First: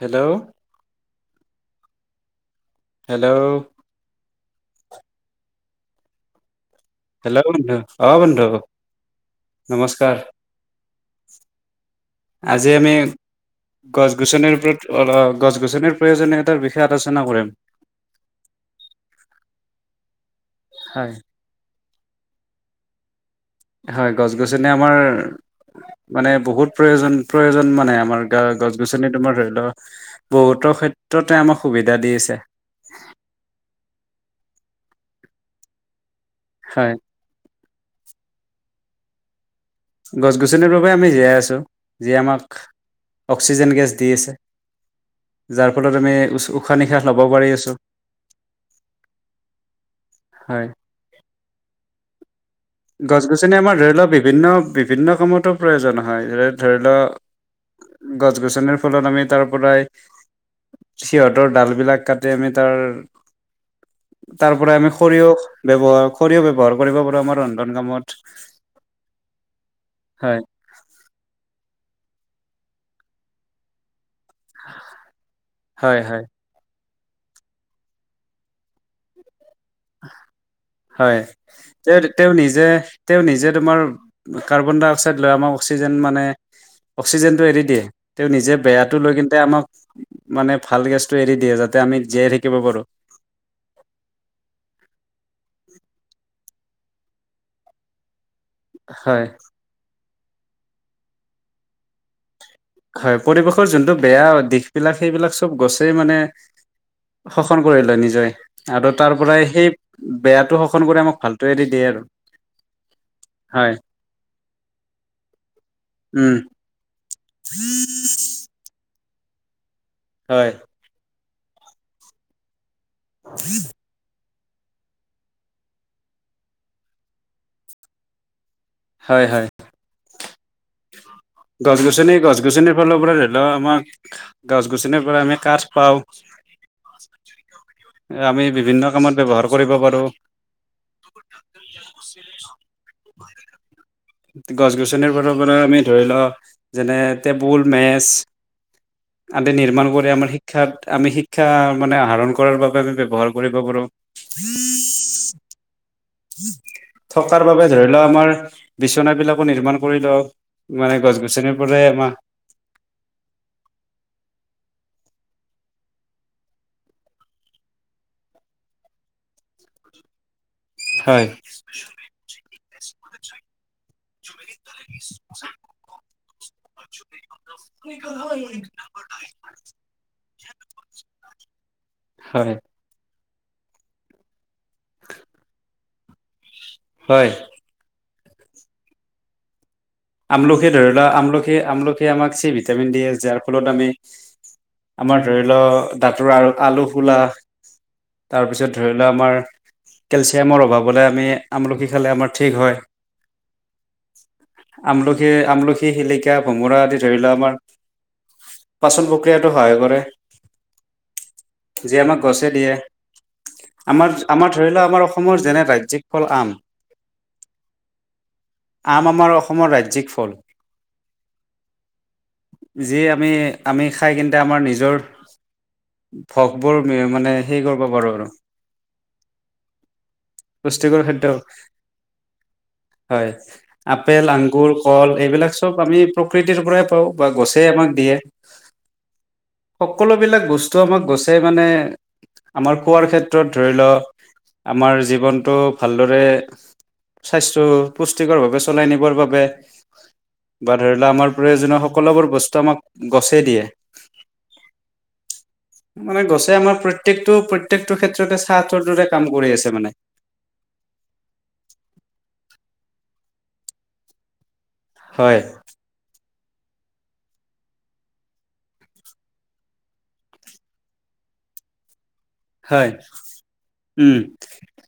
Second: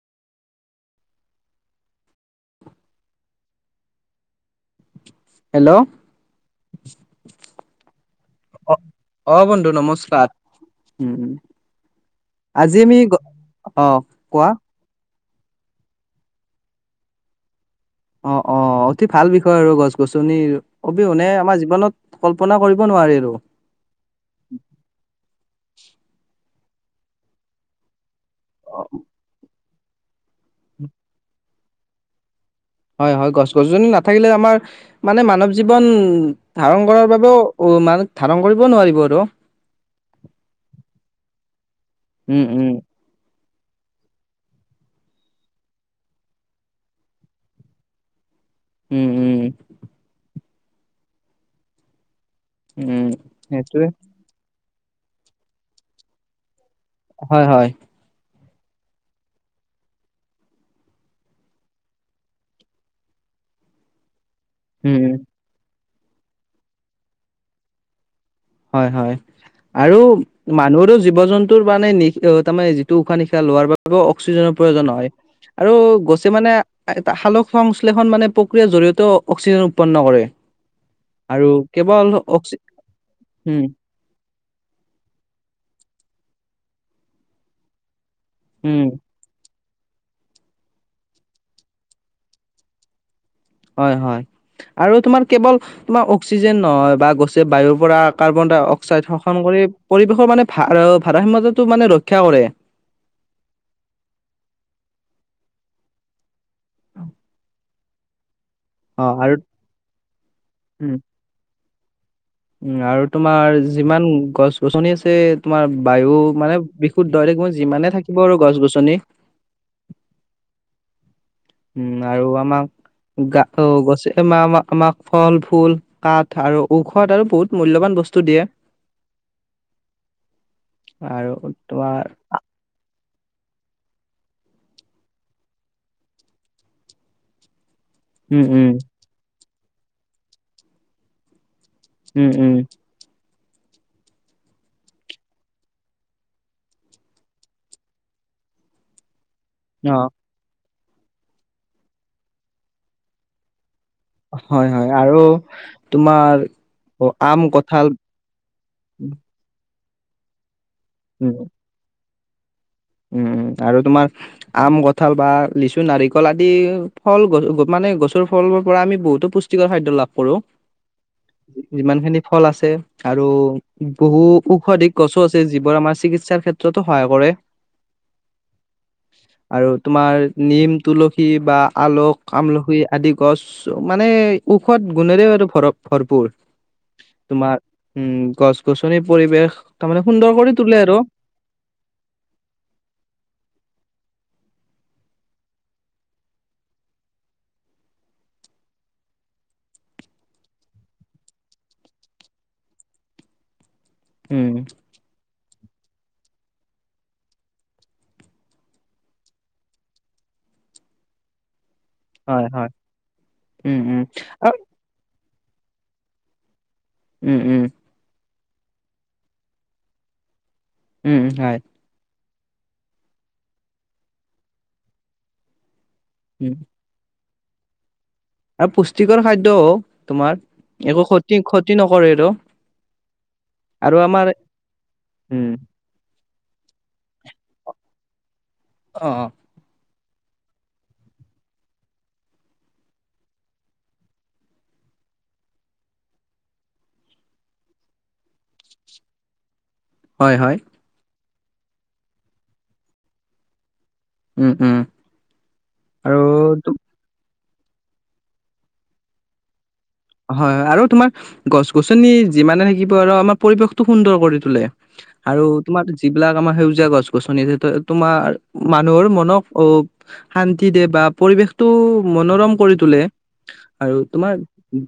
Hello hello hello hello বন্ধু অ বন্ধু অ অ বন্ধু নমস্কাৰ উম। আজি আমি অ গছ কোৱা গছনিৰ ওপৰত গছ গছনিৰ প্ৰয়োজনীয়তাৰ বিষয়ে আলোচনা কৰিম। অঁ অঁ, অতি ভাল বিষয় আৰু গছ গছনিৰ হয় অবিহনে আমাৰ জীৱনত কল্পনা কৰিব নোৱাৰি আৰু। হয় গছ গছনি আমাৰ মানে বহুত প্ৰয়োজন প্ৰয়োজন মানে আমাৰ। গছ গছনি তোমাৰ ধৰি ল বহুতো ক্ষেত্ৰতে আমাক সুবিধা দি আছে। হয় হয় গছ গছনি নাথাকিলে আমাৰ মানে মানৱ জীৱন ধাৰণ হয় কৰাৰ বাবেও অঁ মানে ধাৰণ কৰিব নোৱাৰিব আৰু। গছ গছনিৰ বাবেই আমি জীয়াই আছো, যিয়ে উম আমাক উম অক্সিজেন গেছ দি আছে। যাৰ ফলত আমি উশাহ নিশাহ ল'ব পাৰি আছোঁ। উম উম। হয়। উম গছ গছনিয়ে আমাৰ সেইটোৱে ধৰি লওক বিভিন্ন কামতো প্ৰয়োজন হয় ধৰি লওক হয় হয়। গছ গছনিৰ ফলত আমি তাৰ পৰাই সিহঁতৰ ডাল বিলাক কাটি আমি তাৰ তাৰপৰা আমি উম উম খৰিও ব্যৱহাৰ, খৰিও ব্যৱহাৰ কৰিব পাৰোঁ আমাৰ ৰন্ধন কামত। হয় হয়, আৰু হয় মানুহৰো জী জীৱ জন্তুৰ মানে নিহ অ যিটো উশাহ নিশাহ লোৱাৰ বা অক্সিজেনৰ প্ৰয়োজন হয়, আৰু হয় হয় গছে মানে এটা সালোক সংশ্লেষণ মানে প্ৰক্ৰিয়াৰ জৰিয়তেও অক্সিজেন উৎপন্ন কৰে। হয়, আৰু কেৱল তেওঁ অক্সি নিজে, তেওঁ নিজে উম তোমাৰ কাৰ্বন ডাই অক্সাইড লয় আমাৰ অক্সিজেন মানে অক্সিজেনটো এৰি দিয়ে। তেওঁ নিজে উম বেয়াটো লৈ কিন্তে আমাক মানে ভাল গেছটো এৰি দিয়ে, যাতে আমি জীয়াই থাকিব পাৰোঁ। হয় হয়। আৰু তোমাৰ কেৱল তোমাৰ অক্সিজেন নহয়, বা গছে বায়ুৰ পৰা কাৰ্বন ডাই অক্সাইড হয় শোষণ কৰি পৰিৱেশৰ মানে ভাৰ ভাৰসাম্যটো মানে ৰক্ষা কৰে। হয়, পৰিৱেশৰ যোনটো বেয়া দিশ বিলাক সেইবিলাক চব গছে মানে শোষণ কৰি লয় নিজে, আৰু তাৰপৰাই সেই বেয়াটো শোষন উম কৰি আমাক ভালটো এৰি দিয়ে আৰু। উম আৰু তোমাৰ হয় যিমান গছ গছনি আছে তোমাৰ বায়ু উম মানে বি [unintelligible] যিমানে থাকিব আৰু গছ গছনি হয়। উম আৰু আমাক গা অ গছে আম আম আমাক ফল, ফুল, কাঠ আৰু ঔষধ আৰু বহুত মূল্যৱান বস্তু দিয়ে। হয় হয়। আৰু গছ তোমাৰ গছনি গছ গছনিৰ ফালৰ পৰা ল আমাক গছ গছনিৰ পৰা আমি কাঠ পাওঁ। উম আমি উম বিভিন্ন কামত ব্যৱহাৰ কৰিব পাৰো। উম উম। গছ গছনিবোৰৰ পৰা আমি ধৰি ল যেনে টেবুল, মেচ আদি নিৰ্মাণ অ কৰি আমাৰ শিক ক্ষাত আমি শিক্ষা মানে আহৰণ কৰাৰ বাবে আমি ব্যৱহাৰ কৰিব পাৰোঁ। হয়, হয়। আৰু তোমাৰ অ, আম থকাৰ বাবে ধৰি কঁঠাল ল আমাৰ উম বিচনাবিলাকো নিৰ্মাণ কৰি লওঁ, মানে গছ গছনিৰ পৰাই আমা উম আৰু তোমাৰ আম, কঁঠাল বা লিচু, নাৰিকল আদি ফল গছ মানে গছৰ ফলৰ পৰা আমি বহুতো পুষ্ টি কৰ খাদ্য লাভ কৰোঁ। হয়। যিমান খিনি ফল আছে আৰু বহু ঔষধিক গছো আছে, যিবোৰ আমাৰ চিকিৎসাৰ ক্ষেত্ৰতো সহায় কৰে। [inaudible] আৰু তোমাৰ নিম, তুলসী বা আলস, হয় আমলখি আদি গছ মানে ঔষধ গুণেৰে আৰু ভৰ ভৰপুৰ হয় তোমাৰ উম গছ গছনিৰ পৰিৱেশ তাৰমানে সুন্দৰ কৰি আমলখি তোলে ধৰি আৰু লোৱা আমলখিৱে আমলখিৱে আমাক চি ভিটামিন দিয়ে যাৰ ফলত আমি আমাৰ ধৰি লও দাঁতৰ আ আলু ফুলা তাৰপিছত ধৰি লোৱা আমাৰ কেলচিয়ামৰ অভাৱ হলে আমি আমলখি খালে আমাৰ ঠিক হয়। উম আমলখি আমলখি, শিলিকা, ভোমোৰা আদি ধৰি লোৱা আমাৰ পাচন প্ৰক্ৰিয়াটো সহায় কৰে। যি আমাক হয় গছে হয় দিয়ে, উম উম আমাৰ আৰু আমাৰ ধৰি লোৱা আমাৰ অস অসমৰ যেনে ৰাজ্যিক ফল আম উম উম। আম আমাৰ অসমৰ ৰাজ্যিক ফল। উম হয়। যি আমি আমি খায় কিন্তে আমাৰ নিজৰ উম ভকবোৰ মানে হেই কৰব পাৰো আৰু আৰু পুষ্টিকৰ খাদ্যও তোমাৰ পুষ্টিকৰ একো খাদ্য ক্ষতি ক্ষতি নকৰে আৰু। হয়। আৰু আপেল, আমাৰ আঙুৰ, কল উম এইবিলাক চব আমি প্ৰকৃতিৰ পৰাই পাওঁ বা গছেই আমাক দিয়ে। অঁ অঁ। সকলোবিলাক বস্তু আমাক গছে মানে আমাৰ খোৱাৰ ক্ষেত্ৰত ধৰি ল, আমাৰ জীৱনটো ভালদৰে স্বাস্থ্য পুষ্টিকৰ ভাৱে চলাই নিবৰ বাবে হয় হয়। বা ধৰি ল আমাৰ প্ৰয়োজনীয় সকলোবোৰ বস্তু আমাক গছেই দিয়ে। উম উম আৰু মানে গছে আমাৰ তো- প্ৰত প্ৰত্যেকটো প্ৰত্যেকটো ক্ষেত্ৰতে ছা টোৰ দৰে কাম কৰি আছে মানে। হয়, হয়, আৰু তোমাৰ গছ-গছনি যিমানে থাকিব আৰু আমাৰ পৰিৱেশটো সুন্দৰ কৰি তোলে। হয় আৰু তোমাৰ যিবিলাক আমাৰ সেউজীয়া গছ- গছনি আছে সেইটো, তোমাৰ মানুহৰ মনক অ শান্তি দিয়ে বা পৰিৱেশটো মনোৰম কৰি হয় তোলে, আৰু উম তোমাৰ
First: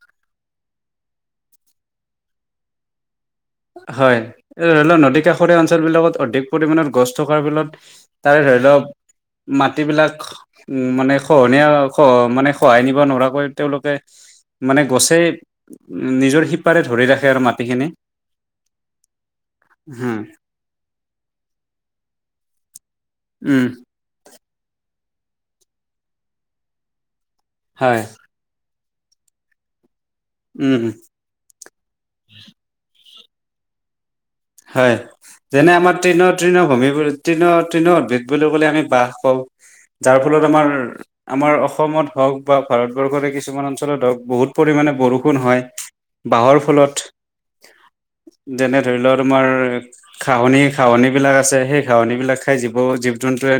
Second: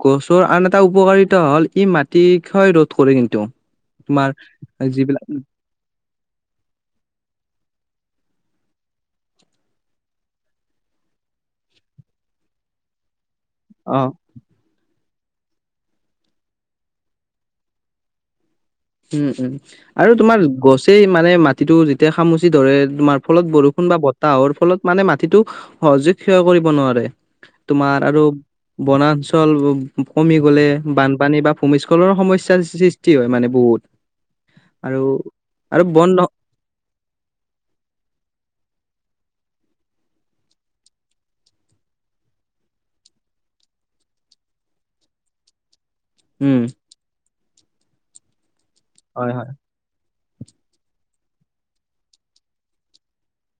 গছৰ আন এটা উপকাৰিতা হ'ল ই মাটি ক্ষয় ৰোধ কৰে কিন্তু। হয়, তোমাৰ এতিয়া ধৰি লোৱা, নদী যিবিলাক কাষৰীয়া অঞ্চল বিলাকত অধিক পৰিমাণত গছ থকাৰ ফলত, তাৰে ধৰি লওঁক মাটিবিলাক খ, উ মানে খহনীয়া খ মানে খহাই নিব নোৱাৰাকৈ তেওঁলোকে অ মানে গছেই উম, নিজৰ শিপাৰে ধৰি ৰাখে আৰু মাটিখিনি। উম, উম। আৰু হম তোমাৰ গছেই মানে মাটিটো যেতিয়া খামুচি ধৰে তোমাৰ ফলত উম বৰষুণ বা বতাহৰ ফলত, মানে মাটিটো সহজে ক্ষয় কৰিব নোৱাৰে। হয় তোমাৰ আৰু বনাঞ্চল উব কমি গ'লে উম বান পানী বা ভূমিস্খলনৰ সমস্যা সৃ-সৃষ্টি হয় মানে বহুত। হয়। আৰু যেনে আৰু আমাৰ বন্ধ ট্ৰেইনত তৃণ ভূমিবোৰ, তৃণ-তৃণ উদ্ভিদ বুলি ক'লে, আমি বাঁহ কওঁ, যাৰ ফলত আমাৰ আমাৰ অসমত হওঁক বা ভাৰতবৰ্ষৰে কিছুমান অঞ্চলত হওঁক, বহুত পৰিমাণে বৰষুণ হয়। উম বাঁহৰ ফলত, যেনে ধৰিলোৱা, হয় হয় তোমাৰ ঘাঁহনি-ঘাঁহনিবিলাক আছে, সেই ঘাঁহনিবিলাক খায় জীৱ-জীৱ-জন্তুৱে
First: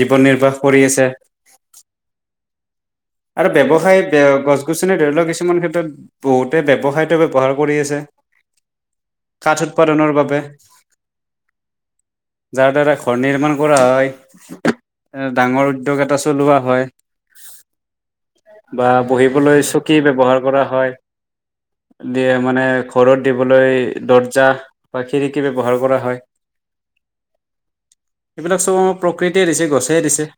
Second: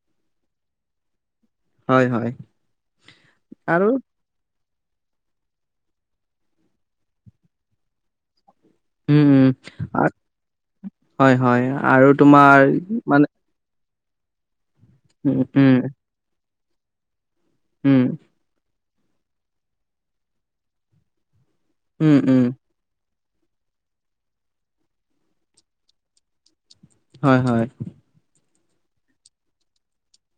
জীৱন নিৰ্বাহ কৰি আছে। হয়, হয়। আৰু ব্যৱসায় বে, অহ, গছ-গছনি ধৰিলোৱা কিছুমান ক্ষেত্ৰত বহুতে ব্যৱসায়টো ব্যৱহাৰ কৰি আছে। উম কাঠ উম উৎপাদনৰ বাবে। হয় হয় আৰু তোমাৰ যাৰ দ্বাৰা ঘৰ মানে নিৰ্মাণ কৰা হয়। এ উম ডাঙৰ উম উদ্যোগ এটা চলোৱা হয়। উম। বা বহিবলৈ চকী ব্যৱহাৰ কৰা হয়, উম দিয়ে উম মানে ঘৰত দিবলৈ দৰ্জা বা খিৰিকী ব্যৱহাৰ কৰা হয়। হয়, হয়। এইবিলাক চব আমাৰ প্ৰকৃতিয়ে দিছে, গছেই দিছে।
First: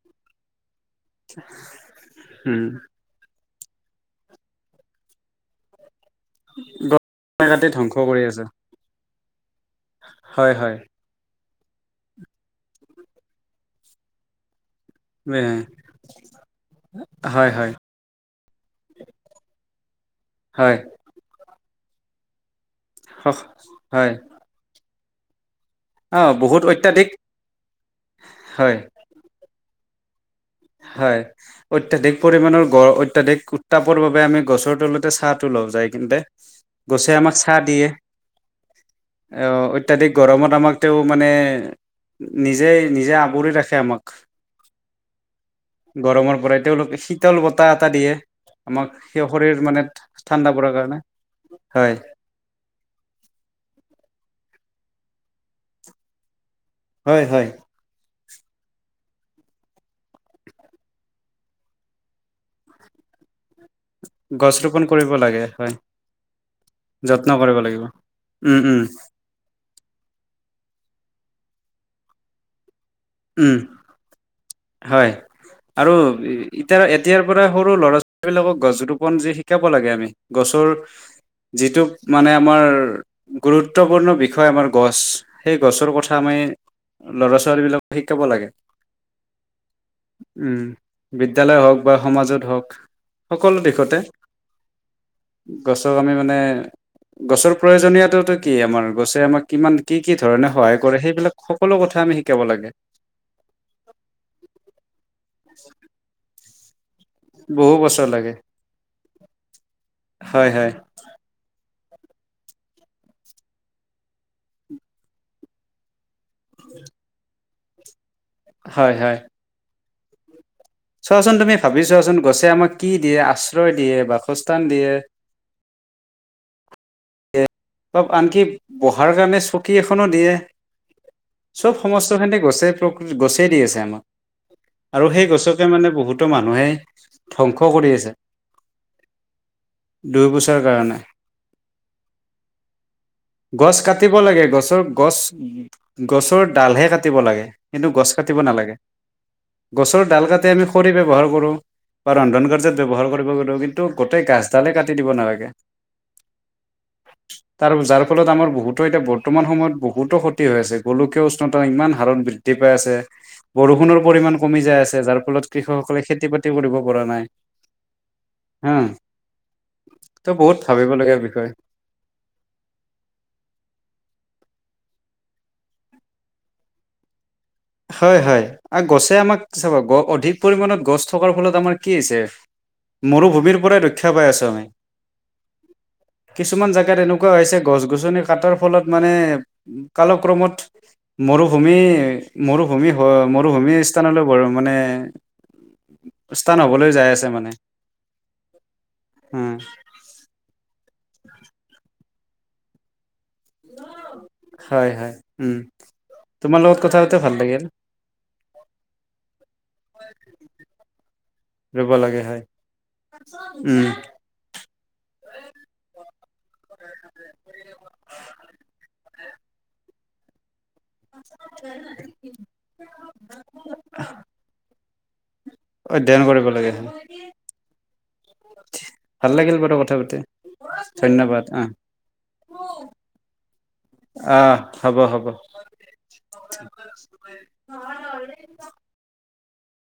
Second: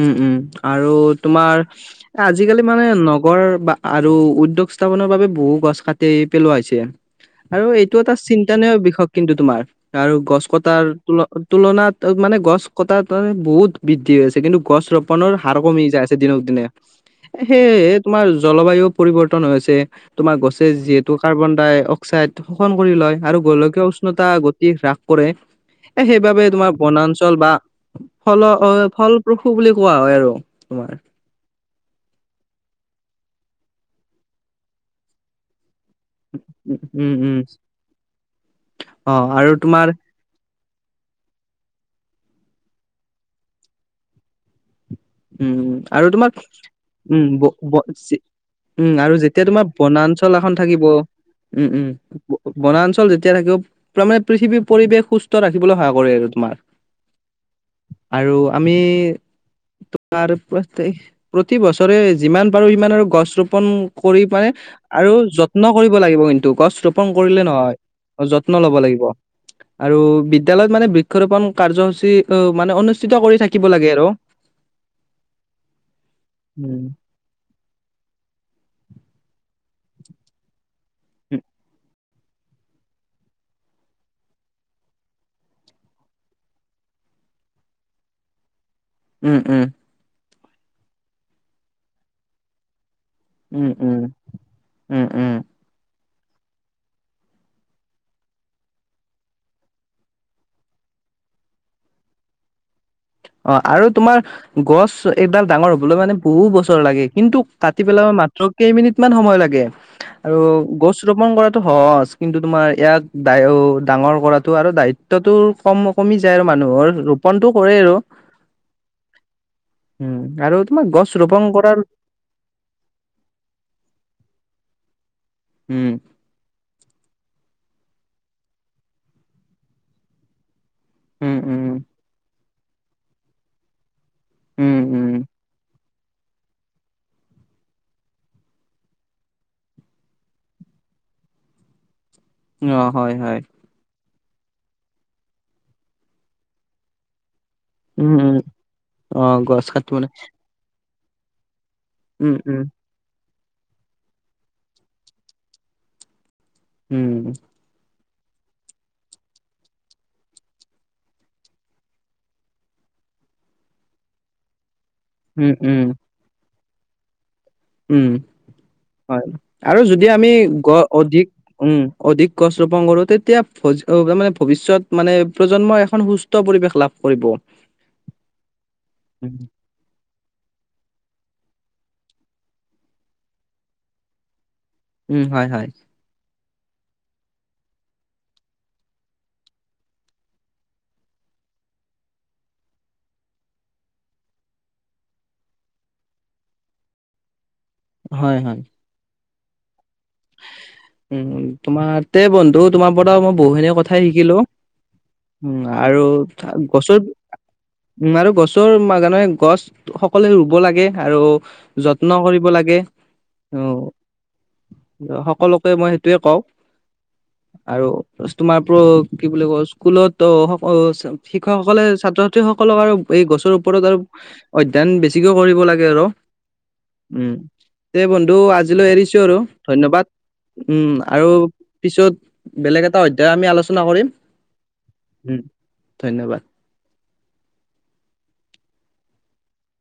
উম', উম' আৰু তোমাৰ এ উম আজিকালি মানে নগৰ বা আৰু উদ্যোগ স্থাপনৰ বাবে বহু গছ কাটি পেলোৱা হৈছে। গছ আৰু কাটি ধ্বংস এইটো এটা কৰি আছে চিন্তানীয় বিষয় কিন্তু তোমাৰ আৰু গছ হয় হয় কটাৰ তুল-তুলনাত মানে গছ কটাত মানে বহুত বৃদ্ধি হৈ আছে কিন্তু, গছ এ ৰোপণৰ হাৰ কমি যায় আছে দিনক দিনে। এ হয় হয় সেয়েহে তোমাৰ জলবায়ু পৰিৱৰ্তন হৈছে, তোমাৰ গছে হয় যিহেতু কাৰ্বন-ডাই-অক্সাইড অক্সাইড শোষণ কৰি লয় সঁচ আৰু গোলকীয় হয় উষ্ণতা গতি হ্ৰাস কৰে। এ অ সেইবাবে বহুত তোমাৰ অত্যাধিক বনাঞ্চল বা ফল হয় অ' ফল পশু বুলি কোৱা হয় আৰু তোমাৰ। হয়। অত্যাধিক পৰিমণৰ গ', অত্যাধিক উত্তাপৰ বাবে আমি গছৰ তলতে ছাঁটো লওঁ যায়। কিন্তে, উম, উম, গছে উম, আমাক ছাঁ দিয়ে, অ' আৰু অহ তোমাৰ অত্যাধিক গৰমত আমাক তেওঁ মানে, নিজেই-নিজে আৱৰি ৰাখে আমাক। উম, আৰু গৰমৰ তোমাক, পৰাই তেওঁলোকে উম শীতল [unintelligible] বতাহ এটা দিয়ে আমাক উম, আৰু সেই যেতিয়া শৰীৰ তোমাৰ মানে বনাঞ্চল ঠাণ্ডা এখন পৰাৰ থাকিব। কাৰণে উম', হয় উম'। ব-বনাঞ্চল যেতিয়া থাকিব, পুৰা মানে পৃথিৱীৰ পৰিৱেশ সুস্থ ৰাখিবলৈ সহায় কৰে আৰু তোমাৰ। হয়, হয়। আৰু আমি আমাৰ প্ৰত্যেক, প্ৰতি বছৰে যিমান পাৰোঁ, সিমান আৰু গছ ৰোপন কৰি পেলাই গছ ৰোপন কৰিব আৰু লাগে যত্ন হয় কৰিব কিন্তু, গছ ৰোপন যত্ন কৰিলে কৰিব নহয়। লাগিব যত্ন উম ল'ব উম লাগিব। আৰু বিদ্যালয়ত মানে বৃক্ষৰোপণ কাৰ্যসূচী ত' মানে অনুষ্ঠিত কৰি উম থাকিব লাগে আৰু। হয় আৰু ইটাৰ এট উম। এতিয়াৰ পৰা সৰু ল'ৰা-ছোৱালীবিলাকক গছ ৰোপণ যে শিকাব লাগে আমি, গছৰ যিটো মানে আমাৰ গুৰুত্বপূৰ্ণ বিষয় আমাৰ গছ, সেই গছৰ কথা আমি ল'ৰা-ছোৱালীবিলাক শিকাব লাগে। উম', উম'। উম, বিদ্যালয় হওঁক বা সমাজত হওঁক। সকলো উম দিশতে, উম উম উম গছক আমি মানে গছৰ প্ৰয়োজনীয়তাটো কি আমাৰ গছে আমাক কিমান কি কি ধৰণে সহায় কৰে সেইবিলাক সকলো কথা আমি শিকাব লাগে। অ আৰু তোমাৰ গছ এডাল ডাঙৰ হবলৈ মানে বহুত বছৰ লাগে কিন তু বহু কাটি পেলাব বছৰ লাগে মাত্ৰ কেইমিনিটমান সময় লাগে আৰু হয় হয় গছ ৰোপণ কৰাটো সহজ কিন্তু তোমাৰ ইয়াক ডায়ো ডাঙৰ কৰাটো আৰু দায়িত ত্বটো কম কমি যায় আৰু মানুহৰ ৰোপণটো কৰে আৰু। হয় হয়। উম আৰু তোমাৰ গছ চোৱাচোন ৰোপন তুমি কৰাৰ ভাবি চোৱাচোন গছে আমাক কি দিয়ে? আশ্ৰয় দিয়ে, বাসস্থান দিয়ে। উম। বা আনকি বহাৰ কাৰণে চকী এখনো দিয়ে। উম চব উম সমস্তখিনতে গছে তোক ওম গছে দি আছে আমাক। উম আৰু উম সেই গছকে মানে বহুত টো মানুহেই ধ্বংস কৰি আছে, দুই পইচাৰ কাৰণে। অ হয় হয়। গছ কাটিব লাগে, গছৰ গছ গছৰ ডালহে কাটিব লাগে। কিন্তু গছ উম কাটিব উম নালাগে। অ গছ কাটিব গছৰ না ডাল কাটি আমি খৰি ব্যৱহাৰ কৰোঁ বা উম ৰন্ধন উম কাৰ্যত ব্যৱহাৰ কৰিব পাৰোঁ কিন্তু গোটেই গাছডালে কাটি দিব নালাগে। উম। কাৰণ যাৰ ফলত আমাৰ বহুতো এতিয়া বৰ্তমান সময়ত বহুতো ক্ষতি হৈ আছে গোলকীয় উষ্ণতা ইমান হাৰণ বৃদ দ্ধি পাই আছে, বৰষুণৰ পৰিমাণ কমি যায় আছে যাৰ উম ফলত উম কৃষকসকলে খেতি - বাতি কৰিব পৰা নাই। উম, হা হয় আৰু যদি আমি ত বহুত গ ভাবিবলগীয়া অধিক বিষয় উম অধিক গছ ৰোপণ কৰোঁ তেতিয়া [unintelligible] ভৱিষ্যত মানে প্ৰজন্ম এখন সুস ত পৰিৱেশ লাভ কৰিব। হয় হয় আৰু গছে আমাক চাব গ অধিক পৰিমাণত গছ থকাৰ ফলত আমাৰ কি হৈছে? মৰুভূমিৰ পৰাই ৰক্ষা পাই আছোঁ আমি। উম হয় হয়। কিছুমান জাগাত এনেকুৱা হৈছে গছ - গছনি কাটাৰ ফলত মানে কালক্ৰমত মৰুভূমি, মৰুভূমি হয় মৰুভূমি স্থানলৈ গ'ল মানে স্থান হবলৈ যাই আছে মানে। হয় হয়। উম। উম উম তোমাৰ তে বন্ধু তোমাৰ পৰা মোক বহুখিনি কথাই শিকিলোঁ, হয় হয় উম আৰু তা তোমাৰ লগত কথা গছত পাতি ভাল আ লাগিল উম আৰু গছৰ বাগানে গছ সকলোৱে ৰুব লাগে আৰু ৰুব যত্ন লাগে হয় কৰিব লাগে। উম। অ সকলোকে মই সেইটোয়ে কওঁ আৰু স্তমা প্ৰ কি বুলি কয় স্কুলত ত' সকল ছা শিক্ষকসকলে ছাত্ৰ - ছাত্ৰীসকলক আৰু এই গছৰ ওপৰত আৰু অধ্যয়ন বেছিকে কৰিব লাগে আৰু। অধ্যয়ন কৰিব লাগে হয়। উম, এই বন্ধু আজিলৈ এৰিছো ভাল আৰু। লাগিল বাৰু কথা ধন্যবাদ, পাতি উম আৰু ধন্যবাদ আহ পিছত বেলেগ এটা অধ্যায় আমি আলোচনা কৰিম, আহ হ'ব হ'ব উম ধন্যবাদ।